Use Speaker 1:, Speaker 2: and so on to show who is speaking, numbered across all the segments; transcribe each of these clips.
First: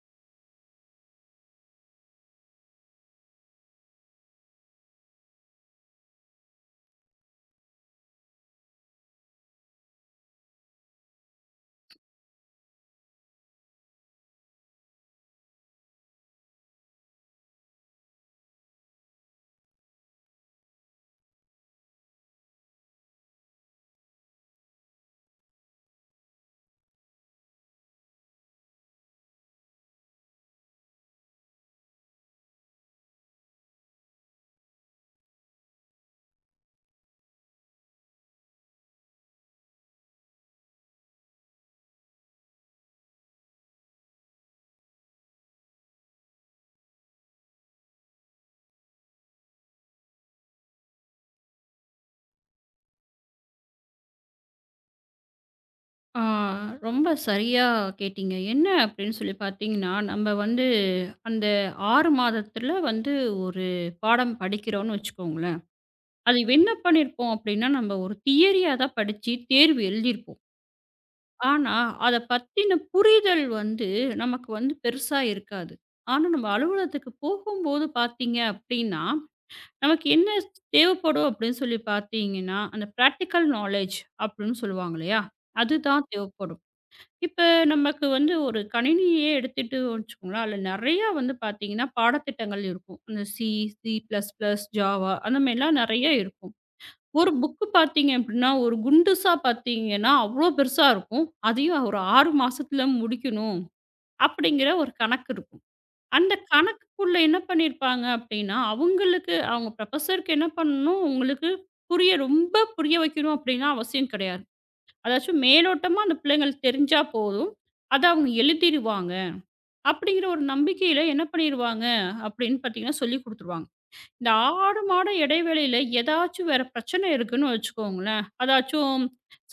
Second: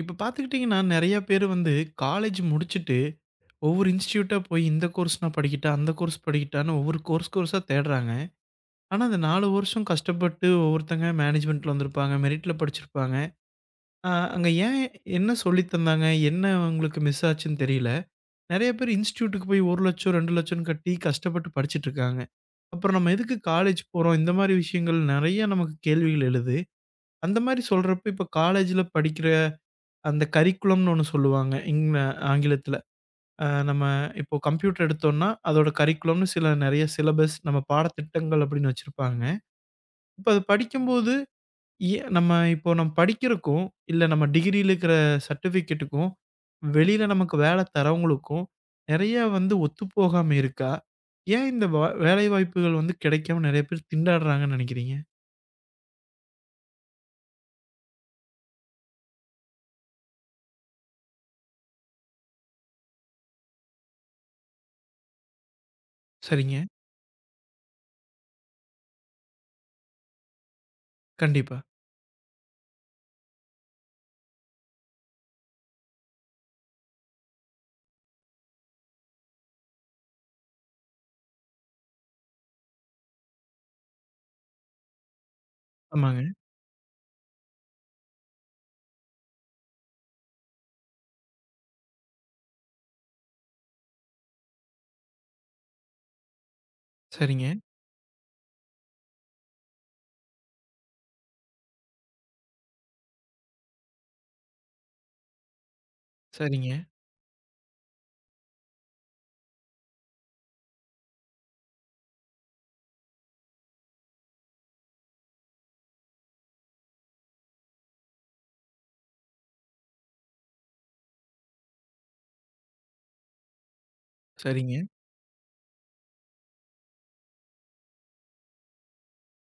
Speaker 1: இப்ப பார்த்துக்கிட்டிங்கன்னா, நெறைய பேரு வந்து காலேஜ் முடிச்சுட்டு, ஒவ்வொரு இன்ஸ்டிடியூட்டா போய் இந்த கோர்ஸ் நான் படிக்கட்டா, அந்த கோர்ஸ் படிக்கட்டான்னு ஒவ்வொரு கோர்ஸ் கோர்ஸா தேடுறாங்க. ஆனா, அந்த 4 வருஷம் கஷ்டப்பட்டு ஒவ்வொருத்தங்க மேனேஜ்மென்ட்ல வந்திருப்பாங்க, மெரிட்ல படிச்சிருப்பாங்க. அங்க ஏன் என்ன சொல்லி தந்தாங்க? என்ன உங்களுக்கு மிஸ் ஆச்சுன்னு தெரியல. நெறைய பேர் இன்ஸ்டிடியூட்டுக்கு போய் 1,00,000 2,00,000ன்னு கட்டி கஷ்டப்பட்டு படிச்சுட்ருக்காங்க. அப்புறம் நம்ம எதுக்கு காலேஜ் போறோம்? இந்த மாரி விஷயங்கள் நெறைய நமக்கு கேள்விகள் எழுது. அந்த மாரி சொல்றப்ப, இப்ப காலேஜ்ல படிக்கிற அந்த கரிக்குலம்னு ஒண்ணு சொல்லுவாங்க. இங்ல ஆங்கிலத்தில. நம்ம இப்போ கம்ப்யூட்டர் எடுத்தோம்னா, அதோட கரிக்குலம்னு சில நெறைய சிலபஸ், நம்ம பாடத்திட்டங்கள் அப்படின்னு வச்சிருப்பாங்க. இப்ப அது படிக்கும்போது, நம்ம இப்போ நம்ம படிக்கிறக்கும், இல்ல நம்ம டிகிரியில இருக்கிற சர்டிஃபிகேட்டுக்கும், வெளியில நமக்கு வேலை தரவங்களுக்கும் நெறைய வந்து ஒத்துப்போகாம இருக்கா? ஏன் இந்த வேலைவாய்ப்புகள் வந்து கிடைக்காம நெறைய பேர் திண்டாடுறாங்கன்னு நினைக்கிறீங்க?
Speaker 2: ஆ, ரொம்ப சரியா கேட்டீங்க. என்ன அப்படின்னு சொல்லி பார்த்தீங்கன்னா, நம்ம வந்து அந்த 6 மாதத்துல வந்து ஒரு பாடம் படிக்கிறோம்னு வச்சுக்கோங்களேன். அது
Speaker 1: சரிங்க.
Speaker 2: என்ன பண்ணியிருப்போம் அப்படின்னா, நம்ம ஒரு தியரியா தான் படிச்சு தேர்வு எழுதியிருப்போம்.
Speaker 1: கண்டிப்பா.
Speaker 2: ஆனா, அத பத்தின புரிதல் வந்து நமக்கு வந்து பெருசா இருக்காது. ஆனா, நம்ம அலுவலகத்துக்கு போகும்போது பார்த்தீங்க அப்படின்னா, நமக்கு என்ன தேவைப்படும் அப்படின்னு சொல்லி பார்த்தீங்கன்னா, அந்த பிராக்டிகல் நாலேட்ஜ் அப்படின்னு சொல்லுவாங்க இல்லையா? அதுதான்
Speaker 1: ஆமாங்க.
Speaker 2: தேவைப்படும். இப்ப நமக்கு வந்து ஒரு கணினியே எடுத்துட்டு வச்சுக்கோங்களேன், அதுல நெறையா வந்து பார்த்தீங்கன்னா, பாடத்திட்டங்கள் இருக்கும். அந்த சி பிளஸ் பிளஸ், ஜாவா அந்த மாரிலாம் நெறைய இருக்கும். ஒரு
Speaker 1: சரிங்க.
Speaker 2: புக்கு பார்த்தீங்க அப்டின்னா, ஒரு குண்டுசா பார்த்தீங்கன்னா, அவ்ளோ பெருசா இருக்கும். அதையும் ஒரு 6 மாசத்துல முடிக்கணும் அப்படிங்கிற ஒரு கணக்கு இருக்கும். அந்த
Speaker 1: சரிங்க. சரிங்க.
Speaker 2: கணக்குக்குள்ள என்ன பண்ணியிருப்பாங்க அப்டின்னா, அவங்களுக்கு அவங்க ப்ரொஃபசருக்கு என்ன பண்ணணும், உங்களுக்கு புரிய வைக்கணும் அப்டின்லாம் அவசியம் கிடையாது. அதாச்சும் மேலோட்டமா அந்த பிள்ளைங்களுக்கு தெரிஞ்சா போதும். அத அவங்க எழுதிருவாங்க. அப்படிங்கிற ஒரு நம்பிக்கையில என்ன பண்ணிருவாங்க அப்படின்னு பார்த்தீங்கன்னா, சொல்லிக் குடுத்துருவாங்க. இந்த
Speaker 1: சரிங்க.
Speaker 2: 6 மாத இடைவெளியில ஏதாச்சும் வேற பிரச்சனை இருக்குன்னு வச்சுக்கோங்களேன். அதாச்சும்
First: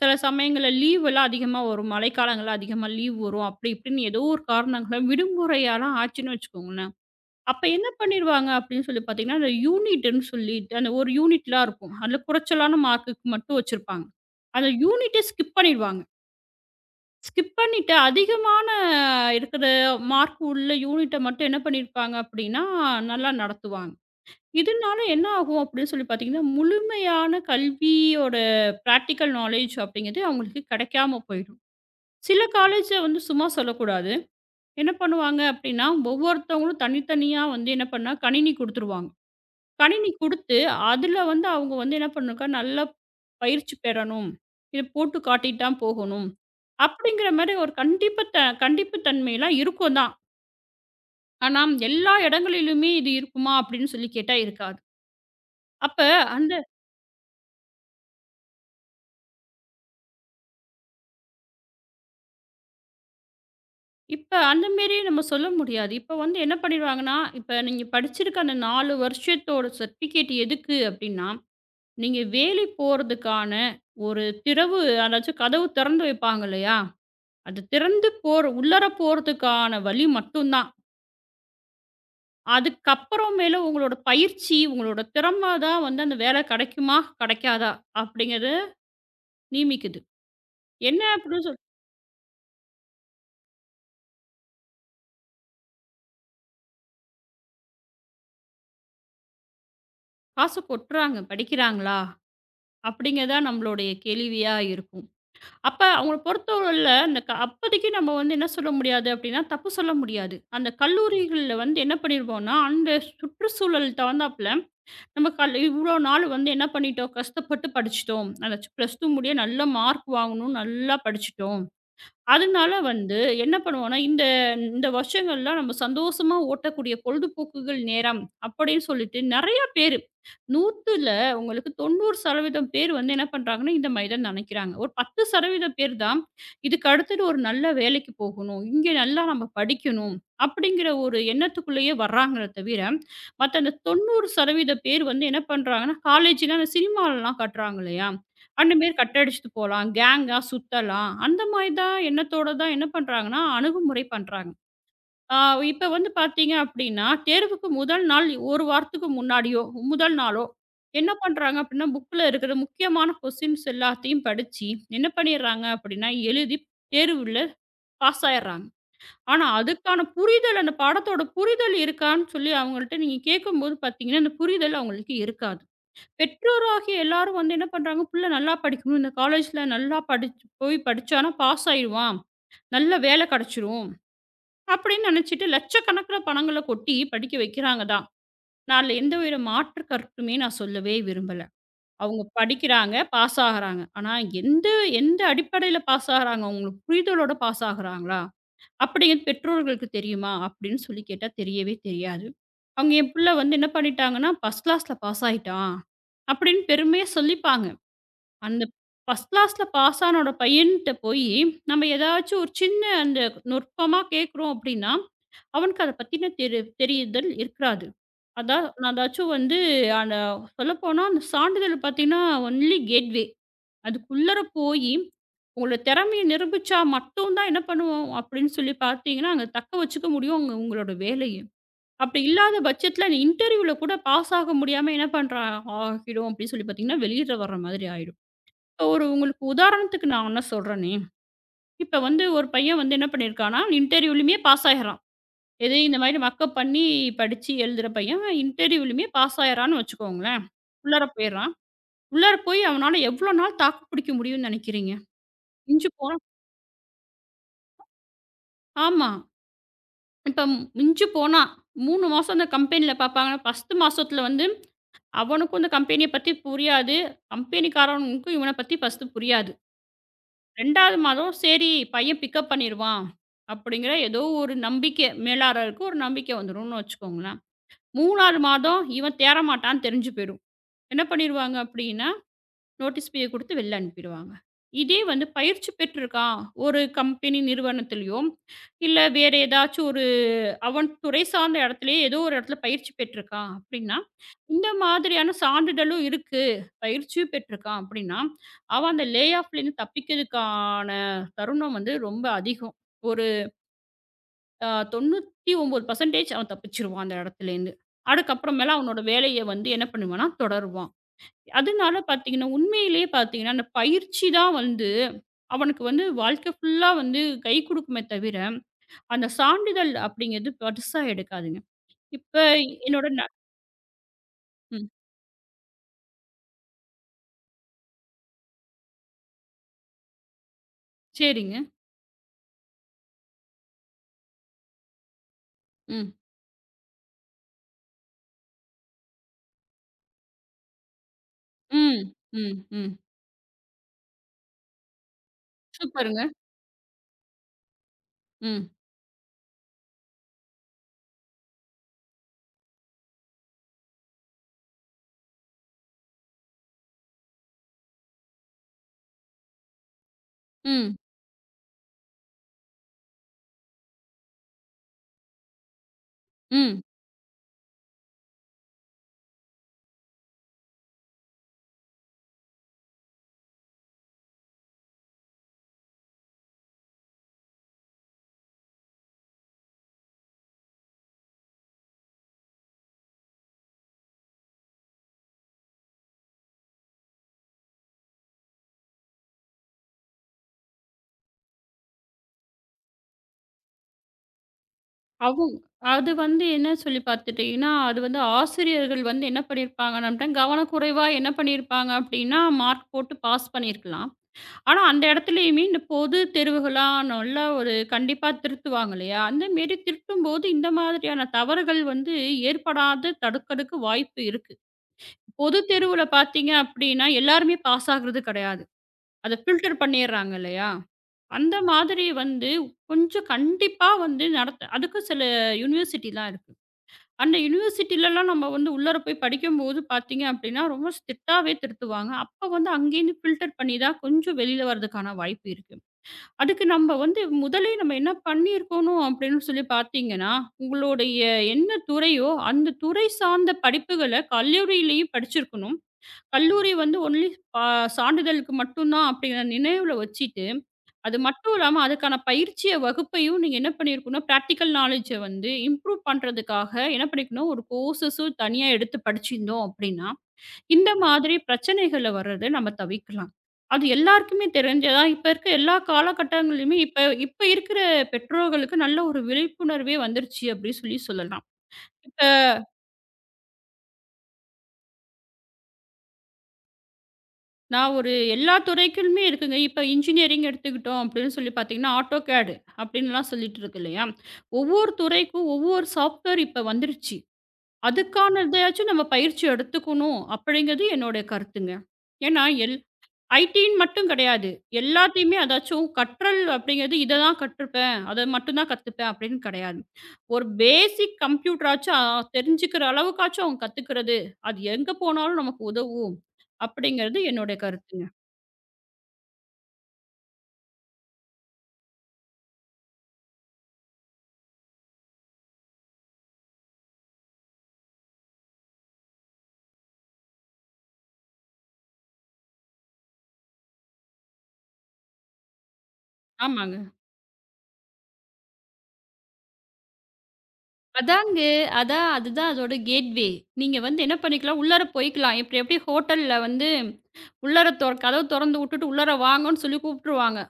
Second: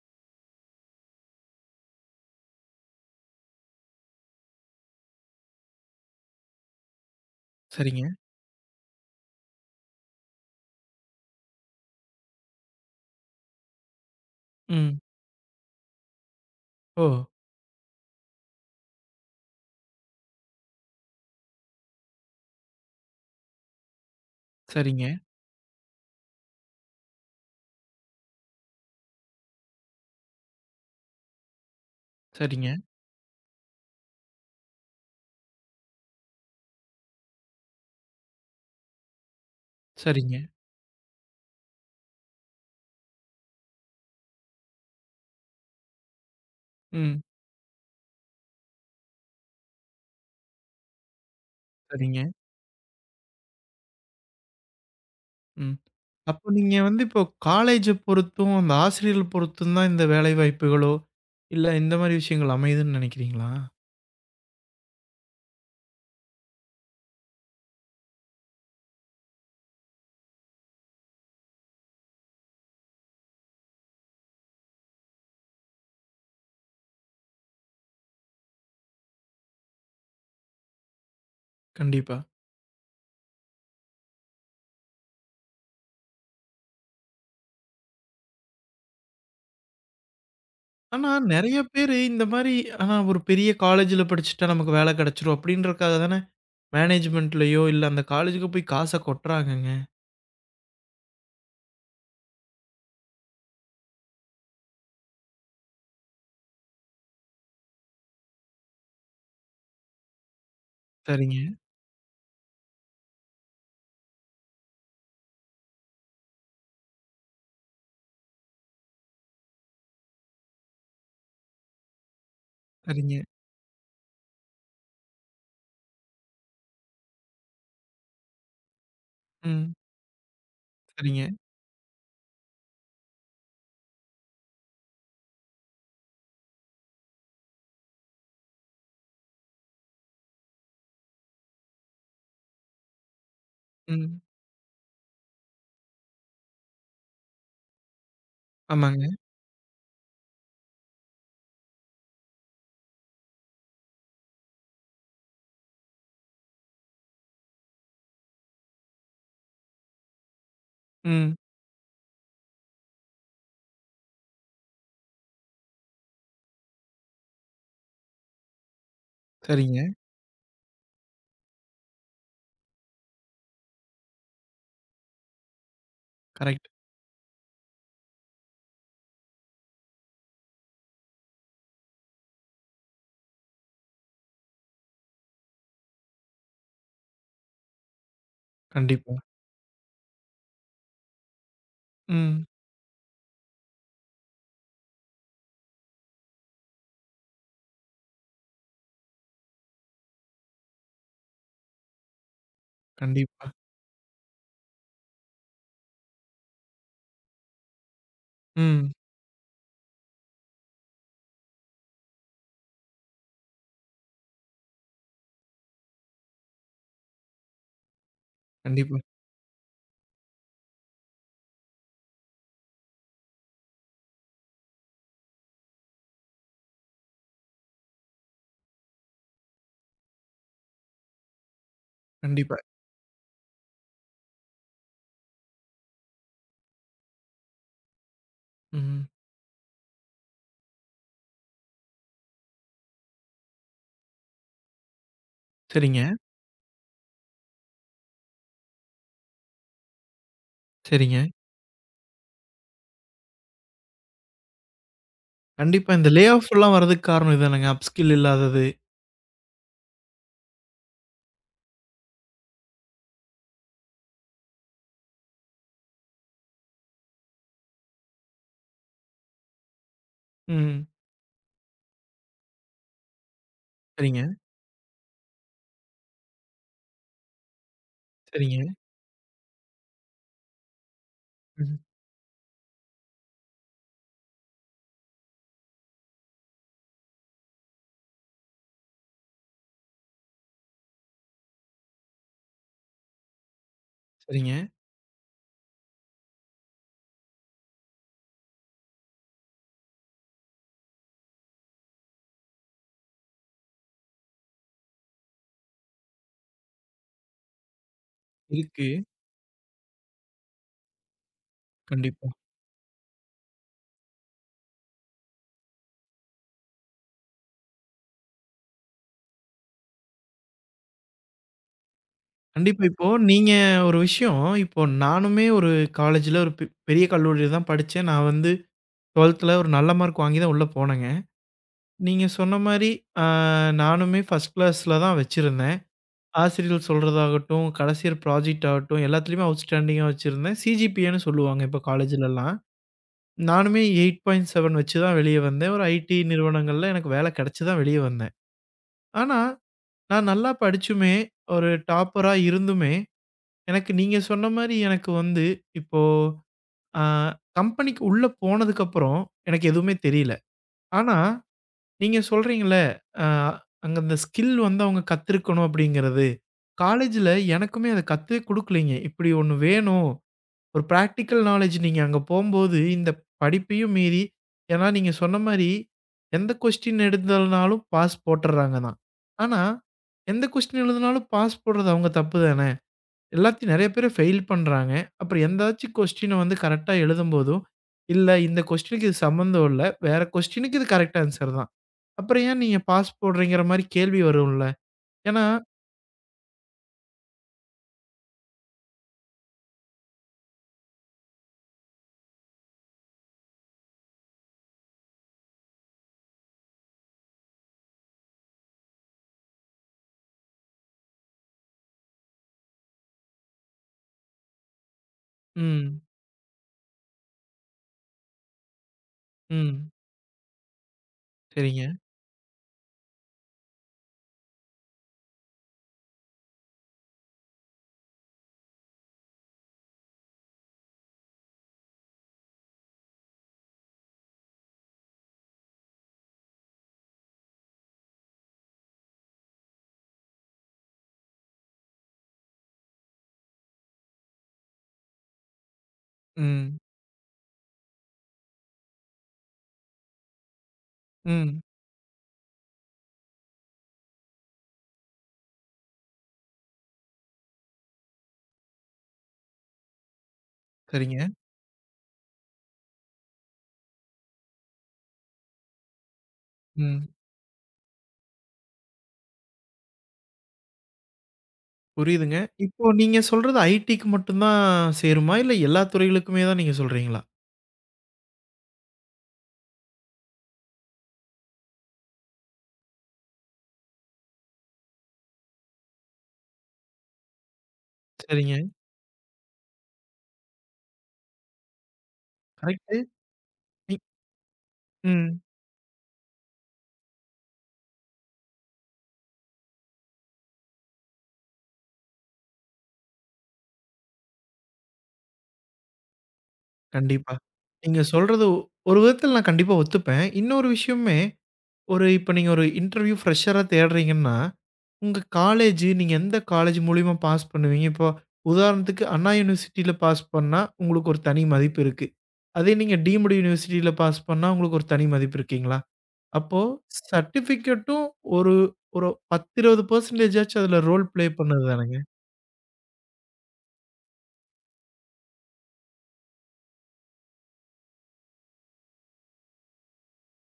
Speaker 2: சில சமயங்கள்ல லீவ் எல்லாம் அதிகமா வரும். மழைக்காலங்கள்ல அதிகமா லீவ் வரும். அப்படி இப்படின்னு ஏதோ ஒரு காரணங்கள விடுமுறையெல்லாம் ஆச்சுன்னு வச்சுக்கோங்களேன். அப்ப என்ன
Speaker 1: சரிங்க.
Speaker 2: பண்ணிருவாங்க அப்படின்னு சொல்லி பார்த்தீங்கன்னா, அந்த யூனிட்ன்னு சொல்லிட்டு அந்த ஒரு யூனிட்லாம் இருக்கும். அதுல குறைச்சலான மார்க்குக்கு மட்டும் வச்சிருப்பாங்க. அந்த
Speaker 1: ம்.
Speaker 2: யூனிட்டே ஸ்கிப் பண்ணிடுவாங்க.
Speaker 1: ஓ!
Speaker 2: ஸ்கிப் பண்ணிட்டு அதிகமான இருக்கிற மார்க் உள்ள யூனிட்ட மட்டும் என்ன பண்ணியிருப்பாங்க அப்படின்னா, நல்லா நடத்துவாங்க. இதனால
Speaker 1: சரிங்க,
Speaker 2: என்ன ஆகும் அப்படின்னு சொல்லி பார்த்தீங்கன்னா, முழுமையான கல்வியோட பிராக்டிகல் நாலேட்ஜ் அப்படிங்கிறது அவங்களுக்கு கிடைக்காம போயிடும். சில
Speaker 1: சரிங்க,
Speaker 2: காலேஜ்ல வந்து சும்மா சொல்லக்கூடாது. என்ன பண்ணுவாங்க அப்படின்னா, ஒவ்வொருத்தவங்களும் தனித்தனியா வந்து என்ன பண்ணா கணினி குடுத்துருவாங்க. கணினி
Speaker 1: சரிங்க.
Speaker 2: குடுத்து, அதுல வந்து அவங்க வந்து என்ன பண்ணணுக்கா, நல்லா பயிற்சி பெறணும். இத போட்டு காட்டிட்டு தான் போகணும்.
Speaker 1: ம்.
Speaker 2: அப்படிங்கிற மாரி ஒரு கண்டிப்பு தன்மைலாம் இருக்கும் தான். ஆனா, எல்லா
Speaker 1: சரிங்க.
Speaker 2: இடங்களிலுமே இது இருக்குமா அப்படின்னு சொல்லி கேட்டா இருக்காது.
Speaker 1: ம்.
Speaker 2: அப்ப
Speaker 1: அப்போ
Speaker 2: அந்த
Speaker 1: நீங்க வந்து இப்போ காலேஜ பொறுத்தும், அந்த ஆசிரியர்கள் பொறுத்தும் தான் இந்த வேலை வாய்ப்புகளோ, இல்ல இந்த மாரி விஷயங்கள் அமையுதுன்னு நெனைக்கிறீங்களா?
Speaker 2: இப்ப அந்த மாரி நம்ம சொல்ல முடியாது. இப்ப வந்து என்ன பண்ணிடுவாங்கன்னா, இப்ப நீங்க படிச்சிருக்க அந்த 4 வருஷத்தோட சர்டிஃபிகேட் எதுக்கு அப்படின்னா, நீங்க வேலை போறதுக்கான ஒரு திறவு அதாச்சும் கதவு திறந்து வைப்பாங்க இல்லையா? அது திறந்து போற உள்ளார போறதுக்கான வழி மட்டும் தான்.
Speaker 1: கண்டிப்பா.
Speaker 2: அதுக்கப்புறமேலு உங்களோட பயிற்சி, உங்களோட திறமை தான் வந்து அந்த வேலை கிடைக்குமா? கிடைக்காதா? அப்படிங்கிறத நியமிக்குது. என்ன
Speaker 1: ஆனா
Speaker 2: அப்படின்னு
Speaker 1: நெறைய
Speaker 2: சொல்
Speaker 1: பேரு இந்த மாரி ஆனா ஒரு பெரிய காலேஜ்ல படிச்சுட்டா நமக்கு வேலை கிடைச்சுரும் அப்படின்றதுக்காக தானே மேனேஜ்மென்ட்லயோ, இல்ல அந்த காலேஜுக்கு போய் காச கொட்டுறாங்கங்க.
Speaker 2: காசு கொட்டுறாங்க. படிக்கிறாங்களா? அப்படிங்கிறது தான் நம்மளுடைய கேள்வியா இருக்கும். அப்ப அவங்கள பொறுத்தவரையில அந்த க அப்போதைக்கு நம்ம வந்து என்ன சொல்ல முடியாது அப்படின்னா, தப்பு சொல்ல முடியாது. அந்த
Speaker 1: சரிங்க,
Speaker 2: கல்லூரிகள்ல வந்து என்ன பண்ணிருவோம்னா, அந்த சுற்றுச்சூழல் தகுந்தாப்ல நம்ம இவ்வளோ நாள் வந்து என்ன பண்ணிட்டோம் கஷ்டப்பட்டு படிச்சிட்டோம். அதாச்சும் +2 முடிய நல்ல மார்க் வாங்கணும், நல்லா படிச்சிட்டோம். அதனால
Speaker 1: சரிங்க.
Speaker 2: வந்து என்ன பண்ணுவோம்னா, இந்த இந்த வருஷங்கள்லாம் நம்ம சந்தோஷமா ஓட்டக்கூடிய பொழுதுபோக்குகள் நேரம் அப்படின்னு சொல்லிட்டு நெறைய
Speaker 1: ம்.
Speaker 2: பேரு, 100ல
Speaker 1: சரிங்க.
Speaker 2: உங்களுக்கு 90% பேர் வந்து என்ன பண்றாங்கன்னா, இந்த மாரி தான் நெனைக்கிறாங்க. ஒரு 10% பேர் தான், இதுக்கு அடுத்தது ஒரு நல்ல வேலைக்கு போகணும், இங்க நல்லா நம்ம படிக்கணும் அப்படிங்கிற ஒரு எண்ணத்துக்குள்ளேயே வர்றாங்களே தவிர, மத்த அந்த
Speaker 1: ம்.
Speaker 2: 90% பேர் வந்து என்ன பண்றாங்கன்னா, காலேஜ்லாம் அந்த சினிமாலலாம் காட்டுறாங்க இல்லையா? அந்த மாரி
Speaker 1: ஆமாங்க.
Speaker 2: கட் அடிச்சுட்டு போலாம். கேங்கா சுத்தலாம். அந்த மாரி தான் எண்ணத்தோட தான் என்ன பண்றாங்கன்னா, அணுகுமுறை பண்றாங்க. ஆ இப்ப வந்து பார்த்தீங்க அப்படின்னா, தேர்வுக்கு முதல் நாள் 1 வாரத்துக்கு முன்னாடியோ, முதல் நாளோ என்ன
Speaker 1: ம்.
Speaker 2: பண்றாங்க அப்படின்னா, புக்ல இருக்கிற முக்கியமான கொஸ்டின்ஸ் எல்லாத்தையும் படிச்சு, என்ன பண்ணிடுறாங்க அப்படின்னா, எழுதி தேர்வுல பாஸ் ஆயிடுறாங்க. ஆனா,
Speaker 1: சரிங்க.
Speaker 2: அதுக்கான புரிதல் அந்த பாடத்தோட புரிதல் இருக்கான்னு சொல்லி அவங்கள்ட்ட நீங்க கேட்கும்போது பார்த்தீங்கன்னா, அந்த புரிதல் அவங்களுக்கு இருக்காது.
Speaker 1: கரெக்ட்.
Speaker 2: பெற்றோராகிய எல்லாரும் வந்து என்ன பண்றாங்க, புள்ள நல்லா படிக்கணும். இந்த காலேஜ்ல நல்லா படிச்சு போய் படிச்சான்னா பாஸ் ஆயிடுவான். நல்ல வேலை கிடைச்சிரும். அப்படின்னு நினைச்சிட்டு லட்சக்கணக்கில பணங்கள கொட்டி படிக்க வைக்கிறாங்க தான். நான் அதுல
Speaker 1: கண்டிப்பா.
Speaker 2: எந்தவித மாற்று கருத்துமே நான் சொல்லவே விரும்பல. அவங்க
Speaker 1: ம்.
Speaker 2: படிக்கிறாங்க, பாஸ் ஆகுறாங்க. ஆனா எந்த எந்த அடிப்படையில பாஸ் ஆகுறாங்க? அவங்களுக்கு புரிதலோட பாஸ் ஆகுறாங்களா? அப்படிங்கிறது பெற்றோர்களுக்கு தெரியுமா? அப்படின்னு சொல்லி கேட்டா தெரியவே தெரியாது. அவங்க என் புள்ள
Speaker 1: கண்டிப்பா.
Speaker 2: வந்து என்ன பண்ணிட்டாங்கன்னா, ஃபர்ஸ்ட் கிளாஸ்ல பாஸ் ஆயிட்டான். அப்படின்னு பெருமையா சொல்லிப்பாங்க. அந்த
Speaker 1: ம்.
Speaker 2: ஃபர்ஸ்ட் கிளாஸ்ல பாஸ் ஆனோட பையன்ட்ட போயி, நம்ம ஏதாச்சும் ஒரு சின்ன அந்த நுட்பமா கேட்குறோம் அப்படின்னா, அவனுக்கு அத பத்தின தெரிதல் இருக்காது. அதான் நான்
Speaker 1: கண்டிப்பா,
Speaker 2: அதாச்சும் வந்து அந்த சொல்லப்போனா அந்த சான்றிதழ் பார்த்தீங்கன்னா, ஒன்லி கேட்வே. அதுக்குள்ளர போயி, உங்களோட திறமைய நிரூபிச்சா மட்டும் தான் என்ன பண்ணுவோம் அப்படின்னு சொல்லி பார்த்தீங்கன்னா, அங்க தக்க வச்சுக்க முடியும் உங்களோட வேலைய. அப்படி இல்லாத
Speaker 1: கண்டிப்பா.
Speaker 2: பட்சத்தில அந்த இன்டர்வியூல கூட பாஸ் ஆக முடியாம என்ன பண்றா ஆகிடும் அப்படின்னு சொல்லி பார்த்தீங்கன்னா, வெளியில வர்ற மாதிரி ஆயிடும்.
Speaker 1: ம்.
Speaker 2: உங்களுக்கு உதாரணத்துக்கு நான் என்ன சொல்றேனே, இப்ப வந்து ஒரு பையன் வந்து என்ன பண்ணியிருக்கான்னா, இன்டர்வியூலயுமே பாஸ் ஆயிடுறான். எது இந்த
Speaker 1: சரிங்க,
Speaker 2: மாதிரி மக்கப் பண்ணி படிச்சு எழுதுற பையன் இன்டர்வியூலயுமே பாஸ் ஆயிடுறான்னு வச்சுக்கோங்களேன். உள்ளார
Speaker 1: சரிங்க.
Speaker 2: போயிடுறான். உள்ளார போய் அவனால எவ்வளோ நாள் தாக்கு பிடிக்க முடியும்னு நினைக்கிறீங்க? மிஞ்சி
Speaker 1: கண்டிப்பா இந்த
Speaker 2: போனா
Speaker 1: லே ஆஃப் எல்லாம் வர்றதுக்கு காரணம் இதானங்க. அப் ஸ்கில் இல்லாதது.
Speaker 2: ஆமா. இப்ப மிஞ்சி போனா 3 மாசம் அந்த கம்பெனியில பார்ப்பாங்க. 1 மாசத்துல வந்து அவனுக்கும் இந்த கம்பெனிய பத்தி புரியாது. கம்பெனிக்காரனுக்கும் இவன பத்தி ஃபர்ஸ்ட்டு புரியாது.
Speaker 1: ம்.
Speaker 2: 2வது மாதம் சரி பையன் பிக்கப் பண்ணிருவான், அப்படிங்கிற
Speaker 1: சரிங்க,
Speaker 2: ஏதோ ஒரு நம்பிக்கை மேலாளருக்கு ஒரு நம்பிக்கை வந்துரும்னு வச்சுக்கோங்களேன். 3வது
Speaker 1: சரிங்க.
Speaker 2: மாதம் இவன் தேற மாட்டான்னு தெரிஞ்சு போயிரும். என்ன பண்ணிருவாங்க
Speaker 1: ம்.
Speaker 2: அப்படின்னா, நோட்டீஸ் பீரியட் குடுத்து வெளில அனுப்பிடுவாங்க. இதே வந்து பயிற்சி பெற்றிருக்கான், ஒரு கம்பெனி நிறுவனத்திலயோ, இல்ல வேற ஏதாச்சும் ஒரு அவன் துறை சார்ந்த இடத்துலயே ஏதோ ஒரு இடத்துல பயிற்சி பெற்றிருக்கான் அப்படின்னா,
Speaker 1: சரிங்க.
Speaker 2: இந்த மாதிரியான சான்றிதழும் இருக்கு, பயிற்சியும் பெற்றிருக்கான் அப்படின்னா, அவன் அந்த லே ஆஃப்லேருந்து தப்பிக்கிறதுக்கான தருணம் வந்து ரொம்ப அதிகம். ஒரு அ 99% அவன் தப்பிச்சுருவான் அந்த இடத்துலேருந்து. அதுக்கப்புறமேல
Speaker 1: இருக்கு.
Speaker 2: அவனோட வேலைய வந்து என்ன பண்ணுவான்னா, தொடருவான். அதனால
Speaker 1: கண்டிப்பா.
Speaker 2: பார்த்தீங்கன்னா, உண்மையிலேயே பார்த்தீங்கன்னா, அந்த பயிற்சி தான் வந்து அவனுக்கு வந்து வாழ்க்கை ஃபுல்லா வந்து கை குடுக்குமே தவிர, அந்த சான்றிதழ் அப்படிங்கிறது பெருசா எடுக்காதுங்க. இப்ப
Speaker 1: கண்டிப்பா. இப்போ
Speaker 2: என்னோட ந
Speaker 1: நீங்க ஒரு விஷயம், இப்போ
Speaker 2: ம்.
Speaker 1: நானுமே ஒரு காலேஜ்ல ஒரு பெரிய கல்லூரியில தான் படிச்சேன். நான் வந்து 12ல ஒரு நல்ல மார்க் வாங்கி தான் உள்ள போனேங்க.
Speaker 2: சரிங்க.
Speaker 1: நீங்க சொன்ன மாரி அ நானுமே ஃபர்ஸ்ட் கிளாஸ்ல தான் வச்சிருந்தேன்.
Speaker 2: ம்.
Speaker 1: ஆசிரியர்கள் சொல்றதாகட்டும், கடைசி இயர் ப்ராஜெக்ட் ஆகட்டும், எல்லாத்துலயுமே அவுட்ஸ்டாண்டிங்கா வச்சிருந்தேன். சிஜிபிஏன்னு சொல்லுவாங்க இப்ப
Speaker 2: ம். ம்.
Speaker 1: காலேஜ்லலாம்.
Speaker 2: ம்.
Speaker 1: நானுமே 8.7 வச்சு தான் வெளிய வந்தேன். ஒரு ஐடி
Speaker 2: சூப்பருங்க.
Speaker 1: நிறுவனங்கள்ல எனக்கு வேல கெடைச்சு தான் வெளிய வந்தேன்.
Speaker 2: ம்.
Speaker 1: ஆனா, நான் நல்லா படிச்சுமே, ஒரு டாப்பரா இருந்துமே, எனக்கு நீங்க சொன்ன மாரி எனக்கு வந்து இப்போ அ கம்பெனிக்கு உள்ள போனதுக்கப்புறம் எனக்கு எதுவுமே தெரியல.
Speaker 2: ம்.
Speaker 1: ஆனா, நீங்க சொல்றீங்கள்ல, அ அங்க அந்த ஸ்கில் வந்து அவங்க கத்திருக்கணும் அப்படிங்கிறது.
Speaker 2: ம்.
Speaker 1: காலேஜ்ல எனக்குமே அத கத்தே குடுக்கலைங்க. இப்படி ஒண்ணு வேணும். ஒரு பிராக்டிக்கல் நாலேட்ஜ் நீங்க அங்க போம்போது, இந்த படிப்பையும் மீறி ஏன்னா நீங்க சொன்ன மாரி, எந்த கொஸ்டின் எடுத்தாலும்னாலும் பாஸ் போட்டுர்றாங்க தான். ஆனா, எந்த கொஸ்டின் எழுதுனாலும் பாஸ் போடுறது அவங்க தப்பு தானே! எல்லாத்தையும் நெறைய பேரு ஃபெயில் பண்றாங்க. அப்புறம் எந்தாச்சும் கொஸ்டின வந்து கரெக்ட்டா எழுதும்போதும், இல்ல இந்த கொஸ்டினுக்கு இது சம்மந்தம் இல்ல. வேற கொஸ்டினுக்கு இது கரெக்ட் ஆன்ஸர் தான். அப்புறம் ஏன் நீங்க பாஸ் போடுறீங்கிற மாரி கேள்வி வரும்ல. ஏன்னா
Speaker 2: அவுங் அது வந்து என்ன சொல்லி பார்த்துட்டீங்கன்னா, அது வந்து ஆசிரியர்கள் வந்து என்ன பண்ணியிருப்பாங்க, நம்மட்ட கவனக்குறைவா என்ன பண்ணியிருப்பாங்க அப்படின்னா, மார்க் போட்டு பாஸ் பண்ணியிருக்கலாம். ஆனா, அந்த இடத்துலயுமே இந்த பொது தேர்வுகளலாம் நல்லா ஒரு கண்டிப்பா திருத்துவாங்க இல்லையா? அந்த மாரி திருத்தும்போது இந்த மாதிரியான தவறுகள் வந்து ஏற்படாது தடுக்கறக்கு வாய்ப்பு இருக்கு. பொது
Speaker 1: ம்,
Speaker 2: தேர்வுல பார்த்தீங்க அப்டின்னா, எல்லாருமே பாஸ் ஆகுறது கிடையாது. அத ஃபில்டர்
Speaker 1: ம்.
Speaker 2: பண்ணிர்றாங்க இல்லையா? அந்த
Speaker 1: சரிங்க.
Speaker 2: மாதிரி வந்து கொஞ்சம் கண்டிப்பா வந்து நடத்த அதுக்கு சில யூனிவர்சிட்டிலாம் இருக்கு. அந்த யூனிவர்சிட்டிலலாம் நம்ம வந்து உள்ளார போய் படிக்கும்போது பார்த்தீங்க அப்டின்னா, ரொம்ப ஸ்ட்ரிக்டாவே திருத்துவாங்க. அப்ப வந்து அங்கேருந்து ஃபில்டர் பண்ணி தான் கொஞ்சம் வெளில வரதுக்கான வாய்ப்பு இருக்கு. அதுக்கு நம்ம வந்து முதலே நம்ம என்ன பண்ணியிருக்கணும் அப்படின்னு சொல்லி பார்த்தீங்கன்னா, உங்களுடைய என்ன துறையோ, அந்த துறை சார்ந்த படிப்புகள கல்லூரியிலேயும் படிச்சிருக்கணும். கல்லூரி
Speaker 1: ம்,
Speaker 2: வந்து ஒன்லி பா சான்றிதழுக்கு மட்டும் தான் அப்படிங்கிற நினைவுல வச்சுட்டு, அது மட்டும்
Speaker 1: ம்.
Speaker 2: இல்லாம அதுக்கான பயிற்சிய வகுப்பையும் நீங்க என்ன பண்ணியிருக்கணும், பிராக்டிக்கல் நாலேட்ஜ வந்து இம்ப்ரூவ் பண்றதுக்காக என்ன பண்ணியிருக்கணும், ஒரு கோர்ஸஸும் தனியா எடுத்து படிச்சிருந்தோம் அப்படின்னா, இந்த
Speaker 1: சரிங்க.
Speaker 2: மாதிரி பிரச்சனைகள்ல வர்றத நம்ம தவிர்க்கலாம். அது எல்லாருக்குமே தெரிஞ்சதா இப்ப இருக்க எல்லா காலகட்டங்கள்லயுமே
Speaker 1: ம்.
Speaker 2: இப்ப இப்ப இருக்கிற பெற்றோர்களுக்கு நல்ல ஒரு விழிப்புணர்வே வந்துருச்சு அப்படி சொல்லி சொல்லலாம். இப்ப
Speaker 1: புரியுதுங்க. இப்போ நீங்க சொல்றது ஐடிக்கு மட்டும் தான் சேருமா? இல்ல எல்லா துறைகளுக்குமே தான் நீங்க சொல்றீங்களா?
Speaker 2: நான் ஒரு எல்லா துறைக்குமே இருக்குங்க. இப்ப இன்ஜினியரிங் எடுத்துக்கிட்டோம் அப்படின்னு சொல்லி பார்த்தீங்கன்னா, AutoCAD அப்படின்லாம் சொல்லிட்டு இருக்கு இல்லையா? ஒவ்வொரு துறைக்கும் ஒவ்வொரு சாஃப்ட்வேர் இப்ப வந்துருச்சு.
Speaker 1: சரிங்க.
Speaker 2: அதுக்கானதையாச்சும் நம்ம பயிற்சி எடுத்துக்கணும் அப்படிங்கிறது என்னோட கருத்துங்க. ஏன்னா
Speaker 1: கரெக்ட்டு.
Speaker 2: ஐடின்னு
Speaker 1: நீ
Speaker 2: மட்டும் கிடையாது. எல்லாத்தையுமே
Speaker 1: ம்.
Speaker 2: அதாச்சும் கற்றல் அப்படிங்கிறது இத தான் கற்றுப்பேன். அத மட்டும் தான் கத்துப்பேன் அப்படின்னு கிடையாது. ஒரு பேசிக் கம்ப்யூட்டராச்சும் தெரிஞ்சுக்கிற அளவுக்காச்சும் அவங்க கத்துக்கிறது. அது எங்க போனாலும் நமக்கு உதவும் அப்படிங்கிறது
Speaker 1: கண்டிப்பா.
Speaker 2: என்னுடைய
Speaker 1: நீங்க
Speaker 2: கருத்துங்க.
Speaker 1: சொல்றது ஒரு விதத்துல நான் கண்டிப்பா ஒத்துப்பேன். இன்னொரு விஷயமுமே, ஒரு இப்ப நீங்க ஒரு இன்டர்வியூ ஃப்ரெஷரா தேடுறீங்கன்னா, உங்க காலேஜு நீங்க எந்த காலேஜ் மூலியமா பாஸ் பண்ணுவீங்க? இப்போ உதாரணத்துக்கு அண்ணா யூனிவர்சிட்டியில பாஸ் பண்ணா, உங்களுக்கு ஒரு தனி மதிப்பு இருக்கு. அதே நீங்க டீம்டு யூனிவர்சிட்டியில பாஸ் பண்ணா, உங்களுக்கு ஒரு தனி மதிப்பு இருக்குங்களா? அப்போ
Speaker 2: ஆமாங்க.
Speaker 1: சர்டிஃபிகேட்டும் ஒரு ஒரு 10, 20% ஆச்சும் அதுல ரோல் பிளே
Speaker 2: அதாங்க.
Speaker 1: பண்ணது தானங்க.
Speaker 2: அதுதான் அதோட கேட்வே. நீங்க வந்து என்ன பண்ணிக்கலாம், உள்ளார போய்க்கலாம். இப்ப எப்படி ஹோட்டல்ல வந்து உள்ளார தொற கதவு தொறந்து வுட்டுட்டு உள்ளார வாங்கன்னு சொல்லி கூப்பிட்டுருவாங்க.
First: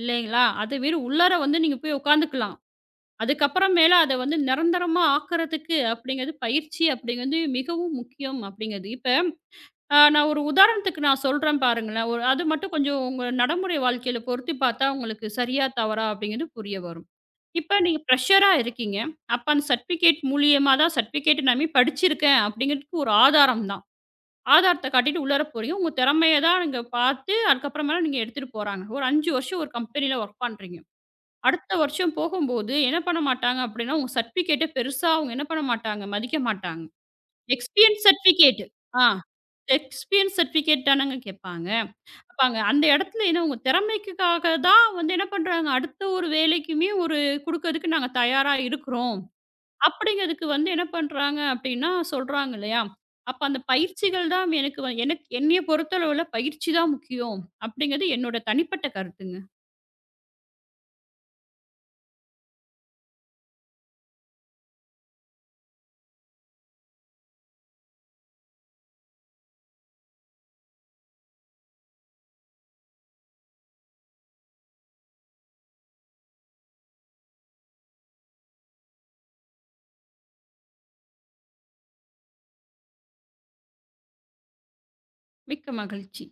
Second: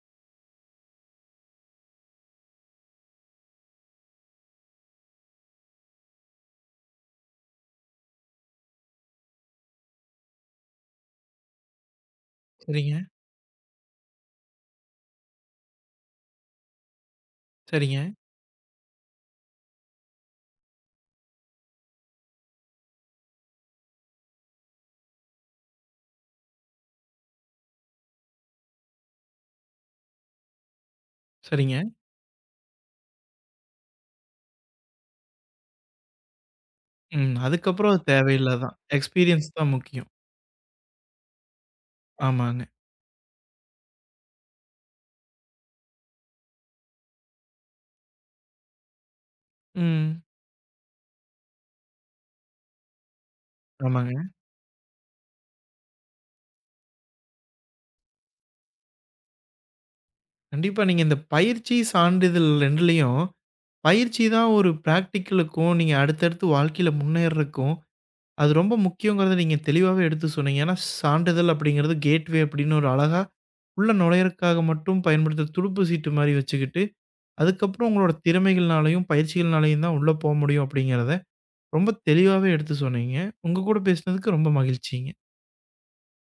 Speaker 2: இல்லைங்களா? அதே மாரி உள்ளார வந்து நீங்க போய் உட்காந்துக்கலாம். அதுக்கப்புறம் மேல அத வந்து நிரந்தரமா ஆக்குறதுக்கு அப்படிங்கிறது பயிற்சி அப்படிங்கிறது மிகவும் முக்கியம் அப்படிங்கிறது. இப்ப நான் ஒரு உதாரணத்துக்கு நான் சொல்றேன் பாருங்களேன். ஒரு அது மட்டும்
Speaker 1: சரிங்க,
Speaker 2: கொஞ்சம் உங்க நடைமுறை வாழ்க்கையில பொருத்தி பார்த்தா உங்களுக்கு சரியா, தவறா அப்படிங்கிறது புரிய வரும். இப்ப
Speaker 1: சரிங்க,
Speaker 2: நீங்க ஃப்ரெஷரா இருக்கீங்க. அப்ப அந்த சர்டிஃபிகேட் மூலியமா தான் சர்டிஃபிகேட் நான் படிச்சிருக்கேன் அப்படிங்கிறதுக்கு ஒரு ஆதாரம் தான். ஆதாரத்த காட்டிட்டு உள்ளார போறீங்க. உங்க திறமைய தான் அங்க பார்த்து அதுக்கப்புறமேல நீங்க எடுத்துட்டு போறாங்க. ஒரு 5 வருஷம் ஒரு கம்பெனியில வொர்க் பண்றீங்க. அடுத்த
Speaker 1: சரிங்க.
Speaker 2: வருஷம் போகும்போது என்ன பண்ண மாட்டாங்க அப்படின்னா, உங்க சர்டிஃபிகேட்ட பெருசா அவங்க என்ன பண்ண மாட்டாங்க, மதிக்க மாட்டாங்க.
Speaker 1: ம். அதுக்கப்புறம் அது
Speaker 2: எக்ஸ்பீரியன்ஸ் சர்டிஃபிகேட்.
Speaker 1: தேவையில்லாதான்.
Speaker 2: ஆ.
Speaker 1: எக்ஸ்பீரியன்ஸ் தான் முக்கியம்.
Speaker 2: எக்ஸ்பீரியன்ஸ் சர்டிஃபிகேட் தானங்க கேட்பாங்க. கேட்பாங்க.
Speaker 1: ஆமாங்க.
Speaker 2: அந்த இடத்துல என்ன உங்க திறமைக்காக தான் வந்து என்ன பண்றாங்க, அடுத்த ஒரு வேலைக்குமே ஒரு குடுக்கறதுக்கு நாங்க தயாரா இருக்கிறோம்.
Speaker 1: ம்.
Speaker 2: அப்படிங்கிறதுக்கு வந்து என்ன பண்றாங்க அப்படின்னா சொல்றாங்க இல்லையா? அப்ப அந்த
Speaker 1: ஆமாங்க.
Speaker 2: பயிற்சிகள் தான் எனக்கு என்னைய பொறுத்தளவுல பயிற்சி தான் முக்கியம். அப்படிங்கிறது என்னோட தனிப்பட்ட கருத்துங்க.
Speaker 1: கண்டிப்பா நீங்க இந்த பயிற்சி, சான்றிதழ் 2லயும் பயிற்சி தான் ஒரு பிராக்டிகலுக்கும், நீங்க அடுத்தடுத்து வாழ்க்கையில முன்னேறதுக்கும், அது ரொம்ப முக்கியங்கிறத நீங்க தெளிவாவே எடுத்து சொன்னீங்க. ஏன்னா சான்றிதழ் அப்படிங்கிறது கேட்வே அப்படின்னு ஒரு அழகா உள்ள நுழையறதுக்காக மட்டும் பயன்படுத்துற துடுப்பு சீட்டு மாரி வச்சுக்கிட்டு அதுக்கப்புறம் உங்களோட திறமைகள்னாலயும், பயிற்சிகள்னாலயும் தான் உள்ள போ முடியும் அப்படிங்கிறத ரொம்ப தெளிவாவே எடுத்து சொன்னீங்க. உங்க கூட பேசினதுக்கு ரொம்ப மகிழ்ச்சிங்க.
Speaker 2: மிக்க மகிழ்ச்சி.